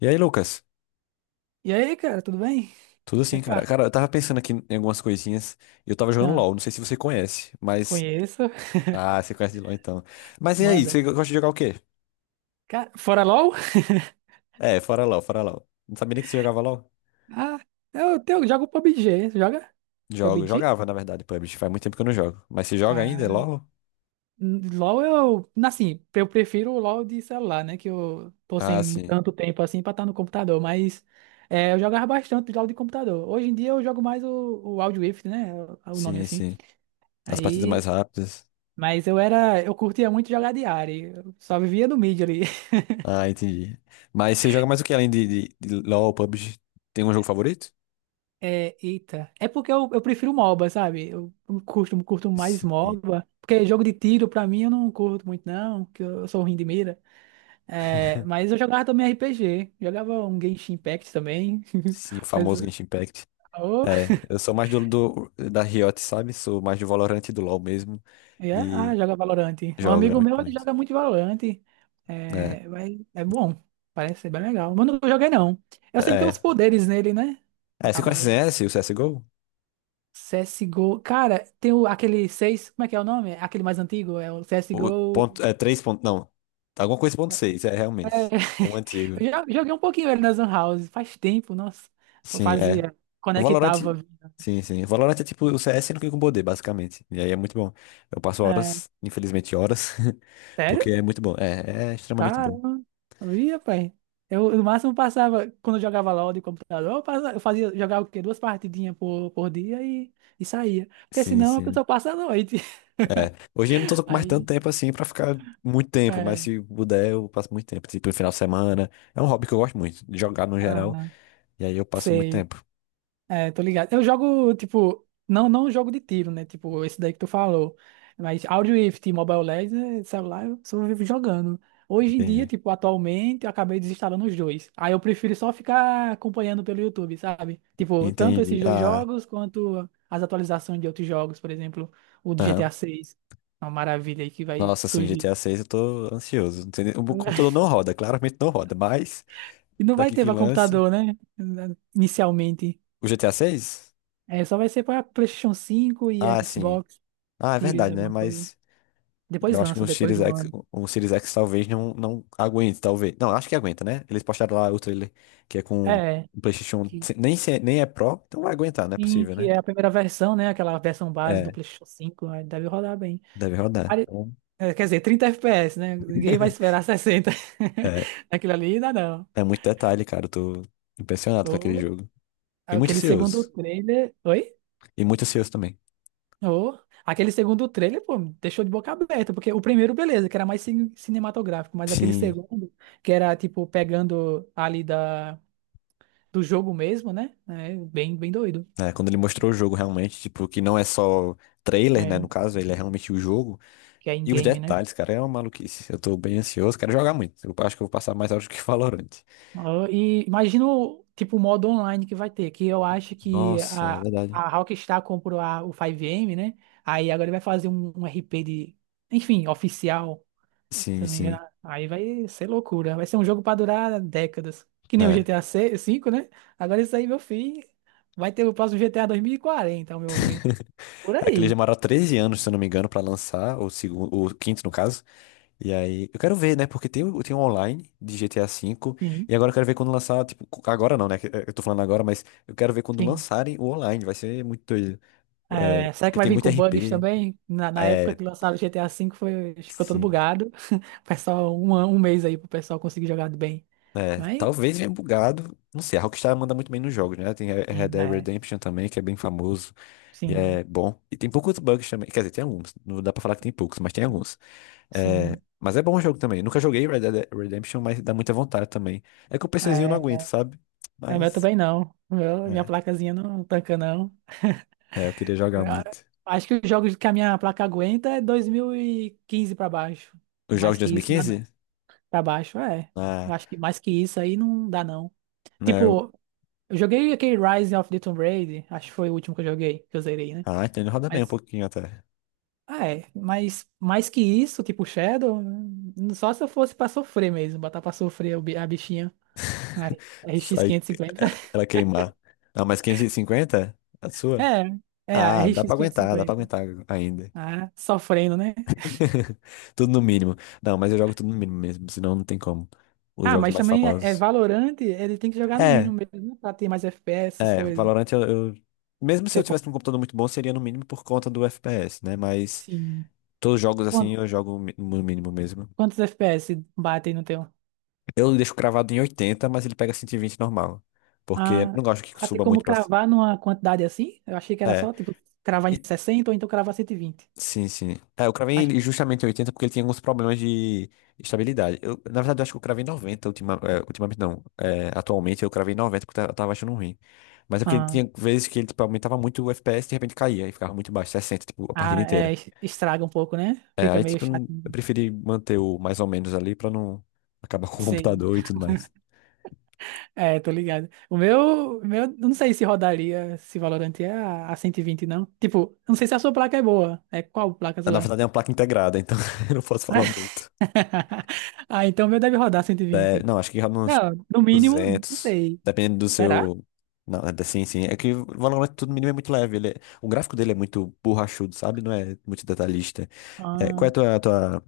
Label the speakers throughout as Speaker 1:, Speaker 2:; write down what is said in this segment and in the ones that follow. Speaker 1: E aí, Lucas?
Speaker 2: E aí, cara, tudo bem?
Speaker 1: Tudo
Speaker 2: Como é
Speaker 1: assim,
Speaker 2: que
Speaker 1: cara.
Speaker 2: tá?
Speaker 1: Cara, eu tava pensando aqui em algumas coisinhas. Eu tava jogando
Speaker 2: Ah,
Speaker 1: LoL, não sei se você conhece, mas.
Speaker 2: conheço.
Speaker 1: Ah, você conhece de LoL então. Mas e aí,
Speaker 2: Manda.
Speaker 1: você gosta de jogar o quê?
Speaker 2: Cara, fora LOL?
Speaker 1: É, fora LoL, fora LoL. Não sabia nem que você jogava LoL?
Speaker 2: Ah, eu, jogo PUBG. Você joga?
Speaker 1: Jogo,
Speaker 2: PUBG?
Speaker 1: jogava, na verdade, PUBG. Faz muito tempo que eu não jogo. Mas você joga ainda, é
Speaker 2: Ah,
Speaker 1: LoL?
Speaker 2: LOL eu. Assim, eu prefiro o LOL de celular, né? Que eu tô
Speaker 1: Ah,
Speaker 2: sem
Speaker 1: sim.
Speaker 2: tanto tempo assim pra estar no computador. Mas é, eu jogava bastante LOL de computador. Hoje em dia eu jogo mais o Wild Rift, né? O nome
Speaker 1: Sim,
Speaker 2: assim.
Speaker 1: sim. As partidas mais
Speaker 2: Aí.
Speaker 1: rápidas.
Speaker 2: Mas eu era. Eu curtia muito jogar de área. Eu só vivia no mid ali.
Speaker 1: Ah, entendi. Mas você joga mais o que além de LoL, PUBG? Tem um jogo favorito?
Speaker 2: É, eita. É porque eu prefiro MOBA, sabe? Eu curto mais
Speaker 1: Sim.
Speaker 2: MOBA. Porque jogo de tiro, pra mim, eu não curto muito, não. Que eu sou ruim de mira. É, mas eu jogava também RPG. Jogava um Genshin Impact também.
Speaker 1: Sim, o
Speaker 2: Mas,
Speaker 1: famoso Genshin Impact.
Speaker 2: oh,
Speaker 1: É, eu sou mais da Riot, sabe? Sou mais do Valorant e do LoL mesmo.
Speaker 2: é, ah,
Speaker 1: E
Speaker 2: joga Valorant. Um
Speaker 1: jogo, né?
Speaker 2: amigo meu,
Speaker 1: Muito
Speaker 2: ele
Speaker 1: menos.
Speaker 2: joga muito Valorant.
Speaker 1: É,
Speaker 2: É, mas é bom. Parece ser bem legal. Mas eu não joguei, não. Eu sei que tem uns
Speaker 1: é.
Speaker 2: poderes nele, né?
Speaker 1: É, você conhece
Speaker 2: Acaba...
Speaker 1: CS, o CSGO?
Speaker 2: CSGO. Cara, tem o, aquele 6. Como é que é o nome? Aquele mais antigo? É o
Speaker 1: O
Speaker 2: CSGO.
Speaker 1: ponto, é 3 ponto, não. Alguma coisa ponto 6 é
Speaker 2: É,
Speaker 1: realmente. É um antigo.
Speaker 2: eu já joguei um pouquinho ele nas Lan House, faz tempo, nossa.
Speaker 1: Sim, é.
Speaker 2: Fazia,
Speaker 1: O Valorant,
Speaker 2: conectava.
Speaker 1: sim, sim. O Valorant é tipo o CS no que com poder, basicamente. E aí é muito bom. Eu passo
Speaker 2: É,
Speaker 1: horas, infelizmente horas,
Speaker 2: sério?
Speaker 1: porque é muito bom. É, é extremamente bom.
Speaker 2: Caramba, via, pai. Eu, no máximo, passava, quando eu jogava LOL de computador, eu eu fazia, jogava o quê? Duas partidinhas por dia e saía. Porque
Speaker 1: Sim,
Speaker 2: senão a
Speaker 1: sim.
Speaker 2: pessoa passa a noite.
Speaker 1: É, hoje eu não tô com mais tanto
Speaker 2: Aí,
Speaker 1: tempo assim pra ficar muito tempo, mas
Speaker 2: é,
Speaker 1: se puder eu passo muito tempo, tipo, no final de semana. É um hobby que eu gosto muito, de jogar no geral,
Speaker 2: ah,
Speaker 1: e aí eu passo muito
Speaker 2: sei.
Speaker 1: tempo.
Speaker 2: É, tô ligado. Eu jogo, tipo, não, não jogo de tiro, né? Tipo, esse daí que tu falou. Mas Audio Rift Mobile Legends, celular, eu só vivo jogando. Hoje em dia,
Speaker 1: Entendi.
Speaker 2: tipo, atualmente, eu acabei desinstalando os dois. Aí eu prefiro só ficar acompanhando pelo YouTube, sabe? Tipo, tanto
Speaker 1: Entendi.
Speaker 2: esses dois
Speaker 1: Ah,
Speaker 2: jogos quanto as atualizações de outros jogos, por exemplo, o do
Speaker 1: aham.
Speaker 2: GTA 6. Uma maravilha aí que vai
Speaker 1: Nossa, assim,
Speaker 2: surgir.
Speaker 1: GTA 6 eu tô ansioso. Não sei. O meu computador não roda, claramente não roda, mas
Speaker 2: E não vai
Speaker 1: daqui
Speaker 2: ter
Speaker 1: que
Speaker 2: pra
Speaker 1: lance.
Speaker 2: computador, né? Inicialmente.
Speaker 1: O GTA 6?
Speaker 2: É, só vai ser pra PlayStation 5 e
Speaker 1: Ah, sim.
Speaker 2: Xbox
Speaker 1: Ah, é
Speaker 2: Series,
Speaker 1: verdade, né?
Speaker 2: alguma coisa.
Speaker 1: Mas
Speaker 2: Depois
Speaker 1: eu acho que
Speaker 2: lança,
Speaker 1: no
Speaker 2: depois
Speaker 1: Series
Speaker 2: de um
Speaker 1: X,
Speaker 2: ano.
Speaker 1: o Series X talvez não, não aguente, talvez. Não, acho que aguenta, né? Eles postaram lá o trailer que é com
Speaker 2: É,
Speaker 1: o PlayStation,
Speaker 2: que,
Speaker 1: nem, nem é Pro, então vai aguentar, não é
Speaker 2: sim,
Speaker 1: possível,
Speaker 2: que
Speaker 1: né?
Speaker 2: é a primeira versão, né? Aquela versão base do
Speaker 1: É,
Speaker 2: PlayStation 5, aí deve rodar bem.
Speaker 1: deve rodar.
Speaker 2: Pare-
Speaker 1: Então,
Speaker 2: É, quer dizer, 30 FPS, né? Ninguém vai esperar 60.
Speaker 1: é,
Speaker 2: Aquilo ali dá não.
Speaker 1: é muito detalhe, cara. Eu tô impressionado com aquele
Speaker 2: Ou
Speaker 1: jogo. E muito
Speaker 2: aquele segundo
Speaker 1: ansioso.
Speaker 2: trailer. Oi?
Speaker 1: E muito ansioso também.
Speaker 2: Ou aquele segundo trailer, pô, me deixou de boca aberta, porque o primeiro, beleza, que era mais cinematográfico, mas aquele
Speaker 1: Sim.
Speaker 2: segundo, que era tipo pegando ali da, do jogo mesmo, né? É bem, bem doido.
Speaker 1: É, quando ele mostrou o jogo realmente, tipo, que não é só trailer, né?
Speaker 2: É,
Speaker 1: No caso, ele é realmente o jogo.
Speaker 2: que é
Speaker 1: E os
Speaker 2: in-game, né?
Speaker 1: detalhes, cara, é uma maluquice. Eu tô bem ansioso, quero jogar muito. Eu acho que eu vou passar mais horas do que Valorant.
Speaker 2: Ah, e imagina o tipo o modo online que vai ter, que eu acho que
Speaker 1: Nossa, é
Speaker 2: a,
Speaker 1: verdade.
Speaker 2: a Rockstar comprou a, o 5M, né? Aí agora ele vai fazer um RP de, enfim, oficial, se
Speaker 1: Sim,
Speaker 2: eu não me engano.
Speaker 1: sim.
Speaker 2: Aí vai ser loucura. Vai ser um jogo pra durar décadas. Que nem o
Speaker 1: É.
Speaker 2: GTA V, né? Agora isso aí, meu filho, vai ter o próximo GTA 2040, ao meu ver. Por
Speaker 1: Aquele
Speaker 2: aí.
Speaker 1: demorou 13 anos, se eu não me engano, pra lançar, o segundo, o quinto, no caso. E aí, eu quero ver, né? Porque tem, tem um online de GTA V.
Speaker 2: Sim,
Speaker 1: E agora eu quero ver quando lançar, tipo, agora não, né? que eu tô falando agora, mas eu quero ver quando
Speaker 2: sim.
Speaker 1: lançarem o online. Vai ser muito doido. É,
Speaker 2: É, será que
Speaker 1: porque
Speaker 2: vai
Speaker 1: tem
Speaker 2: vir
Speaker 1: muito
Speaker 2: com bugs
Speaker 1: RP.
Speaker 2: também? Na época
Speaker 1: É,
Speaker 2: que lançaram o GTA V foi, ficou todo
Speaker 1: sim.
Speaker 2: bugado. O pessoal, um mês aí pro pessoal conseguir jogar bem.
Speaker 1: É,
Speaker 2: Mas,
Speaker 1: talvez venha bugado. Não sei, a Rockstar manda muito bem nos jogos, né? Tem Red
Speaker 2: sim,
Speaker 1: Dead
Speaker 2: é,
Speaker 1: Redemption também, que é bem famoso. E
Speaker 2: sim,
Speaker 1: é bom. E tem poucos bugs também. Quer dizer, tem alguns. Não dá pra falar que tem poucos, mas tem alguns. É,
Speaker 2: sim.
Speaker 1: mas é bom o jogo também. Nunca joguei Red Dead Redemption, mas dá muita vontade também. É que o PCzinho não aguenta,
Speaker 2: É,
Speaker 1: sabe?
Speaker 2: é, o meu
Speaker 1: Mas.
Speaker 2: também não. O meu, minha
Speaker 1: É,
Speaker 2: placazinha não tanca, não.
Speaker 1: é, eu queria
Speaker 2: Eu
Speaker 1: jogar muito.
Speaker 2: acho que os jogos que a minha placa aguenta é 2015 pra baixo.
Speaker 1: Os
Speaker 2: Mais
Speaker 1: jogos de
Speaker 2: que isso, dá não.
Speaker 1: 2015?
Speaker 2: Pra baixo, é. Eu
Speaker 1: Ah,
Speaker 2: acho que mais que isso aí não dá, não.
Speaker 1: não.
Speaker 2: Tipo, eu joguei aquele Rise of the Tomb Raider, acho que foi o último que eu joguei, que eu zerei, né?
Speaker 1: Ah, então ele roda bem um pouquinho até.
Speaker 2: Ah, é, mas mais que isso, tipo Shadow, só se eu fosse pra sofrer mesmo, botar pra sofrer o a bichinha. A RX
Speaker 1: Sai
Speaker 2: 550.
Speaker 1: ela queimar. Ah, mas 550? A sua?
Speaker 2: É, é, a
Speaker 1: Ah,
Speaker 2: RX
Speaker 1: dá pra
Speaker 2: 550.
Speaker 1: aguentar ainda.
Speaker 2: Ah, sofrendo, né?
Speaker 1: Tudo no mínimo. Não, mas eu jogo tudo no mínimo mesmo, senão não tem como. Os
Speaker 2: Ah,
Speaker 1: jogos
Speaker 2: mas
Speaker 1: mais
Speaker 2: também é, é
Speaker 1: famosos.
Speaker 2: Valorant, ele tem que jogar no mínimo
Speaker 1: É,
Speaker 2: mesmo, né, pra ter mais FPS, essas
Speaker 1: é,
Speaker 2: coisas.
Speaker 1: Valorant eu. Mesmo
Speaker 2: Que
Speaker 1: se
Speaker 2: é,
Speaker 1: eu tivesse um computador muito bom, seria no mínimo por conta do FPS, né? Mas
Speaker 2: sim.
Speaker 1: todos os jogos
Speaker 2: Quan-
Speaker 1: assim eu jogo no mínimo mesmo.
Speaker 2: Quantos FPS batem no teu?
Speaker 1: Eu deixo cravado em 80, mas ele pega 120 normal. Porque eu
Speaker 2: Ah,
Speaker 1: não gosto que
Speaker 2: ah, tem
Speaker 1: suba
Speaker 2: como
Speaker 1: muito pra.
Speaker 2: cravar numa quantidade assim? Eu achei que era
Speaker 1: É.
Speaker 2: só, tipo, cravar em
Speaker 1: e-
Speaker 2: 60 ou então cravar 120.
Speaker 1: Sim, sim. É, eu cravei
Speaker 2: Mas,
Speaker 1: ele justamente em 80 porque ele tinha alguns problemas de estabilidade. Eu, na verdade, eu acho que eu cravei em 90 ultimamente, não. É, atualmente eu cravei em 90 porque eu tava achando ruim. Mas é porque ele
Speaker 2: ah.
Speaker 1: tinha vezes que ele tipo, aumentava muito o FPS e de repente caía e ficava muito baixo, 60 tipo, a partida
Speaker 2: Ah,
Speaker 1: inteira.
Speaker 2: é, estraga um pouco, né?
Speaker 1: É,
Speaker 2: Fica
Speaker 1: aí,
Speaker 2: meio
Speaker 1: tipo,
Speaker 2: chato.
Speaker 1: eu preferi manter o mais ou menos ali pra não acabar com o
Speaker 2: Sim,
Speaker 1: computador e tudo mais.
Speaker 2: é, tô ligado. O meu, não sei se rodaria, se Valorant é a 120 não. Tipo, não sei se a sua placa é boa. É qual placa
Speaker 1: Na
Speaker 2: sua?
Speaker 1: verdade, é uma placa integrada, então eu não posso falar muito.
Speaker 2: Ah, então o meu deve rodar cento e
Speaker 1: É,
Speaker 2: vinte.
Speaker 1: não, acho que cabe uns
Speaker 2: Não, no mínimo, não
Speaker 1: 200
Speaker 2: sei.
Speaker 1: dependendo do
Speaker 2: Será?
Speaker 1: seu. Não, sim, sim. É que o Valorant tudo mínimo é muito leve. O gráfico dele é muito borrachudo, sabe? Não é muito detalhista. É, qual é
Speaker 2: Ah,
Speaker 1: a tua, a tua.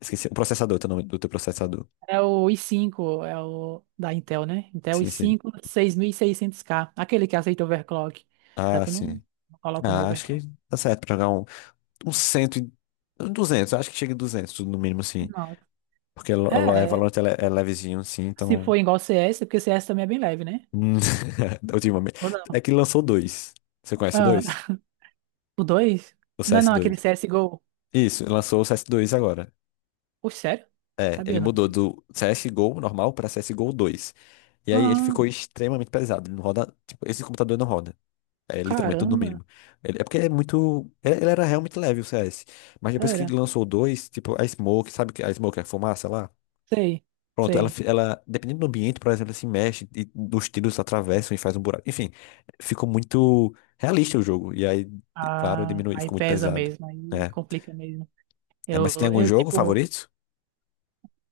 Speaker 1: Esqueci, o processador, teu nome do teu processador.
Speaker 2: é o i5, é o da Intel, né? Intel i
Speaker 1: Sim, sim.
Speaker 2: cinco, seis mil e seiscentos k aquele que aceita overclock. Já
Speaker 1: Ah,
Speaker 2: que eu não
Speaker 1: sim.
Speaker 2: não coloco no
Speaker 1: Ah, acho que
Speaker 2: overclock.
Speaker 1: tá certo pra jogar um, 100, um 200, acho que chega em 200, no mínimo, sim.
Speaker 2: Não.
Speaker 1: Porque é
Speaker 2: É,
Speaker 1: Valorant é é levezinho, assim,
Speaker 2: se
Speaker 1: então.
Speaker 2: for igual CS, porque CS também é bem leve, né?
Speaker 1: Hum, ultimamente.
Speaker 2: Ou não?
Speaker 1: É que lançou dois. Você conhece
Speaker 2: Ah,
Speaker 1: dois?
Speaker 2: o dois.
Speaker 1: O
Speaker 2: Não, é
Speaker 1: CS
Speaker 2: não, aquele
Speaker 1: dois?
Speaker 2: CSGO.
Speaker 1: Isso, lançou o CS dois agora.
Speaker 2: Pô, sério?
Speaker 1: É, ele
Speaker 2: Sabia
Speaker 1: mudou
Speaker 2: não.
Speaker 1: do CSGO normal pra CSGO dois. E aí ele
Speaker 2: Ah,
Speaker 1: ficou extremamente pesado. Ele não roda. Tipo, esse computador não roda. É literalmente tudo no
Speaker 2: caramba.
Speaker 1: mínimo. É porque é muito. Ele era realmente leve o CS. Mas depois que
Speaker 2: Era.
Speaker 1: lançou o 2, tipo, a Smoke, sabe que a Smoke é a fumaça lá?
Speaker 2: Sei,
Speaker 1: Pronto, ela,
Speaker 2: sei.
Speaker 1: fi- ela, dependendo do ambiente, por exemplo, ela se mexe e os tiros atravessam e faz um buraco. Enfim, ficou muito realista o jogo. E aí, claro,
Speaker 2: Ah,
Speaker 1: diminui,
Speaker 2: aí
Speaker 1: ficou muito
Speaker 2: pesa
Speaker 1: pesado.
Speaker 2: mesmo, aí
Speaker 1: É.
Speaker 2: complica mesmo.
Speaker 1: É, mas você tem algum
Speaker 2: Eu
Speaker 1: jogo
Speaker 2: tipo,
Speaker 1: favorito?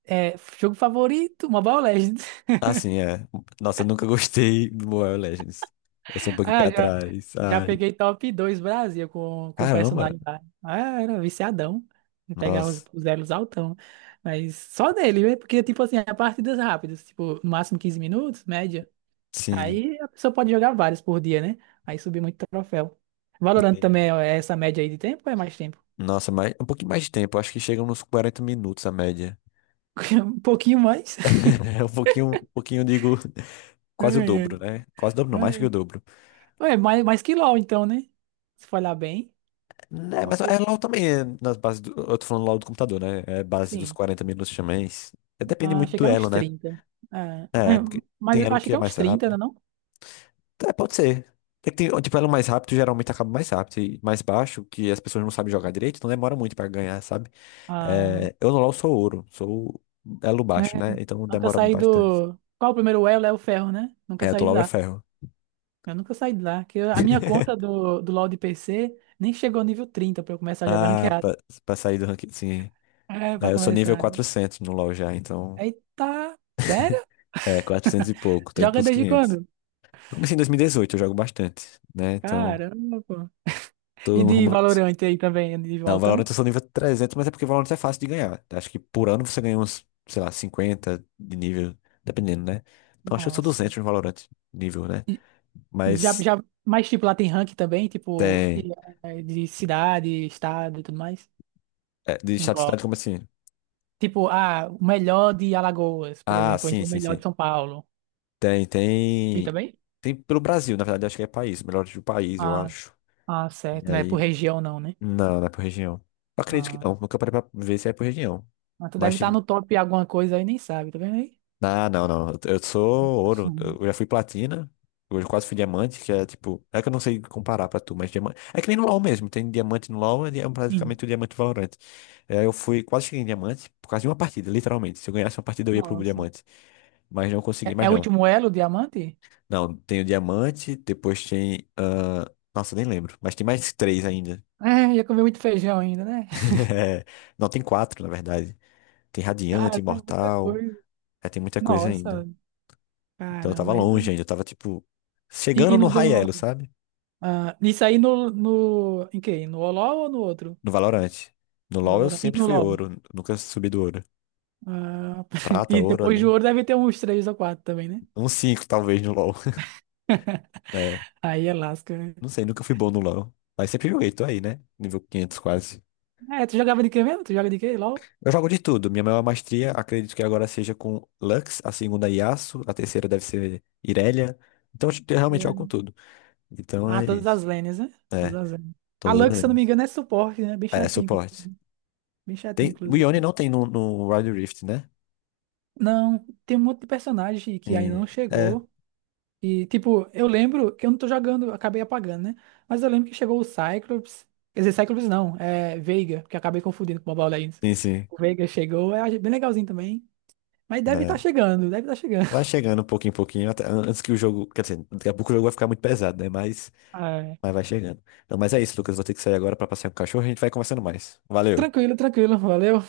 Speaker 2: é, jogo favorito, Mobile Legends.
Speaker 1: Ah, sim, é. Nossa, eu nunca gostei do Mobile Legends. Eu sou um pouquinho pé
Speaker 2: Ah, já,
Speaker 1: atrás.
Speaker 2: já
Speaker 1: Ai,
Speaker 2: peguei top 2 Brasil com
Speaker 1: caramba.
Speaker 2: personagem lá. Ah, era viciadão. Eu pegava os,
Speaker 1: Nossa,
Speaker 2: os elos altão. Mas só dele, né? Porque, tipo assim, é partidas rápidas, tipo, no máximo 15 minutos, média.
Speaker 1: sim,
Speaker 2: Aí a pessoa pode jogar vários por dia, né? Aí subir muito troféu. Valorant
Speaker 1: entendi.
Speaker 2: também é essa média aí de tempo ou é mais tempo?
Speaker 1: Nossa, mas um pouquinho mais de tempo. Acho que chegam nos 40 minutos a média.
Speaker 2: Um pouquinho mais.
Speaker 1: É um pouquinho, digo, quase o
Speaker 2: Ai, ai,
Speaker 1: dobro, né? Quase o dobro, não, mais que
Speaker 2: ai.
Speaker 1: o dobro.
Speaker 2: Ué, mais que LOL, então, né? Se for olhar bem.
Speaker 1: Né,
Speaker 2: O-
Speaker 1: mas
Speaker 2: o-
Speaker 1: é LOL também, é nas bases do, eu tô falando LOL do computador, né? É base dos
Speaker 2: Sim.
Speaker 1: 40 minutos também. É, depende
Speaker 2: Ah,
Speaker 1: muito
Speaker 2: achei que
Speaker 1: do
Speaker 2: era uns
Speaker 1: elo, né?
Speaker 2: trinta, É,
Speaker 1: É,
Speaker 2: é,
Speaker 1: porque
Speaker 2: mas
Speaker 1: tem
Speaker 2: eu
Speaker 1: elo
Speaker 2: achei
Speaker 1: que
Speaker 2: que
Speaker 1: é
Speaker 2: é uns
Speaker 1: mais
Speaker 2: trinta não é
Speaker 1: rápido.
Speaker 2: não?
Speaker 1: É, pode ser. É que tem, tipo, elo mais rápido geralmente acaba mais rápido. E mais baixo, que as pessoas não sabem jogar direito, então demora muito pra ganhar, sabe?
Speaker 2: Ah,
Speaker 1: É, eu no LoL sou ouro, sou elo
Speaker 2: é,
Speaker 1: baixo, né? Então
Speaker 2: nunca
Speaker 1: demora
Speaker 2: saí
Speaker 1: bastante.
Speaker 2: do... Qual o primeiro elo? É o ferro, né? Nunca
Speaker 1: É, eu tô
Speaker 2: saí de
Speaker 1: LoL é
Speaker 2: lá.
Speaker 1: ferro.
Speaker 2: Eu nunca saí de lá. Que eu- a minha conta do, do LoL de PC nem chegou ao nível 30 pra eu começar a jogar
Speaker 1: Ah,
Speaker 2: ranqueado.
Speaker 1: pra sair do ranking, sim.
Speaker 2: É, pra
Speaker 1: É, eu sou nível
Speaker 2: começar.
Speaker 1: 400 no LoL já, então
Speaker 2: Eita! Sério?
Speaker 1: é 400 e pouco, tô indo
Speaker 2: Joga
Speaker 1: pros
Speaker 2: desde
Speaker 1: 500.
Speaker 2: quando?
Speaker 1: Eu comecei em 2018, eu jogo bastante, né? Então,
Speaker 2: Caramba, pô. E
Speaker 1: tô no
Speaker 2: de
Speaker 1: rumo.
Speaker 2: Valorant aí também, de
Speaker 1: Não, Valorant
Speaker 2: altão?
Speaker 1: eu sou nível 300, mas é porque Valorant é fácil de ganhar. Acho que por ano você ganha uns, sei lá, 50 de nível, dependendo, né? Não, acho que eu sou
Speaker 2: Nossa.
Speaker 1: 200 no Valorant, nível, né?
Speaker 2: E já,
Speaker 1: Mas
Speaker 2: já, mas tipo, lá tem rank também, tipo,
Speaker 1: tem.
Speaker 2: e, é, de cidade, estado e tudo mais.
Speaker 1: É, de estatística,
Speaker 2: Englobo.
Speaker 1: como assim?
Speaker 2: Tipo, ah, o melhor de Alagoas, por
Speaker 1: Ah,
Speaker 2: exemplo, ou
Speaker 1: sim,
Speaker 2: então o
Speaker 1: sim,
Speaker 2: melhor de
Speaker 1: sim.
Speaker 2: São Paulo.
Speaker 1: Tem,
Speaker 2: E
Speaker 1: tem.
Speaker 2: também?
Speaker 1: Tem pelo Brasil, na verdade, acho que é país, melhor do país, eu
Speaker 2: Ah,
Speaker 1: acho.
Speaker 2: ah,
Speaker 1: E
Speaker 2: certo. Não é por
Speaker 1: aí.
Speaker 2: região, não, né?
Speaker 1: Não, não é por região. Eu acredito que
Speaker 2: Ah,
Speaker 1: não, nunca parei pra ver se é por região.
Speaker 2: mas tu
Speaker 1: Mas
Speaker 2: deve estar no top alguma coisa aí, nem sabe, tá vendo aí?
Speaker 1: ah, não, não. Eu sou ouro.
Speaker 2: Uhum.
Speaker 1: Eu já fui platina. Hoje eu quase fui diamante, que é tipo. É que eu não sei comparar pra tu, mas diamante. É que nem no LoL mesmo. Tem diamante no LoL, ele é
Speaker 2: Sim.
Speaker 1: praticamente o diamante valorante. É, eu fui, quase cheguei em diamante por causa de uma partida, literalmente. Se eu ganhasse uma partida, eu ia pro
Speaker 2: Nossa.
Speaker 1: diamante. Mas não consegui,
Speaker 2: É,
Speaker 1: mas
Speaker 2: é o
Speaker 1: não.
Speaker 2: último elo, diamante?
Speaker 1: Não, tem o diamante, depois tem. Ah, nossa, nem lembro. Mas tem mais três ainda.
Speaker 2: É, já comi muito feijão ainda, né?
Speaker 1: É, não, tem quatro, na verdade. Tem
Speaker 2: Cara,
Speaker 1: radiante,
Speaker 2: é muita
Speaker 1: imortal.
Speaker 2: coisa.
Speaker 1: É, tem muita coisa ainda.
Speaker 2: Nossa,
Speaker 1: Então eu tava
Speaker 2: caramba. Aí
Speaker 1: longe
Speaker 2: do...
Speaker 1: ainda, eu tava tipo
Speaker 2: E, e
Speaker 1: chegando no
Speaker 2: no do...
Speaker 1: high sabe?
Speaker 2: ah, isso aí no, no... Em quê? No Oló ou no outro?
Speaker 1: No Valorant. No
Speaker 2: No
Speaker 1: LoL eu
Speaker 2: Valorant? E
Speaker 1: sempre
Speaker 2: no
Speaker 1: fui
Speaker 2: LOL?
Speaker 1: ouro, nunca subi do ouro.
Speaker 2: Ah,
Speaker 1: Prata,
Speaker 2: e
Speaker 1: ouro
Speaker 2: depois
Speaker 1: ali.
Speaker 2: de ouro deve ter uns três ou quatro também, né?
Speaker 1: Um 5 talvez no LoL. É,
Speaker 2: Aí é lasca, né?
Speaker 1: não sei, nunca fui bom no LoL. Mas sempre joguei, tô aí, né? Nível 500 quase.
Speaker 2: É, tu jogava de quê mesmo? Tu joga de quê? LOL?
Speaker 1: Eu jogo de tudo. Minha maior maestria, acredito que agora seja com Lux, a segunda Yasuo, a terceira deve ser Irelia. Então eu realmente jogo
Speaker 2: É.
Speaker 1: com tudo. Então
Speaker 2: Ah,
Speaker 1: é
Speaker 2: todas
Speaker 1: isso.
Speaker 2: as lanes, né? Todas
Speaker 1: É,
Speaker 2: as lanes. A
Speaker 1: todas as
Speaker 2: Lux, se eu não me
Speaker 1: lanes.
Speaker 2: engano, é suporte, né?
Speaker 1: É, suporte.
Speaker 2: Bem chatinho,
Speaker 1: Tem, o
Speaker 2: inclusive.
Speaker 1: Yone não tem no, no Wild Rift, né?
Speaker 2: Não, tem um monte de personagem que ainda não
Speaker 1: Tem. É.
Speaker 2: chegou. E, tipo, eu lembro que eu não tô jogando, acabei apagando, né? Mas eu lembro que chegou o Cyclops. Quer dizer, Cyclops não, é Veiga, que eu acabei confundindo com o Mobile Legends.
Speaker 1: Sim, sim.
Speaker 2: O Veiga chegou, é bem legalzinho também. Mas deve estar
Speaker 1: Né?
Speaker 2: chegando, deve estar
Speaker 1: Vai
Speaker 2: chegando.
Speaker 1: chegando um pouquinho em pouquinho, antes que o jogo. Quer dizer, daqui a pouco o jogo vai ficar muito pesado, né? Mas vai chegando. Não, mas é isso, Lucas. Vou ter que sair agora pra passear com o cachorro e a gente vai conversando mais. Valeu.
Speaker 2: Tranquilo, tranquilo, valeu.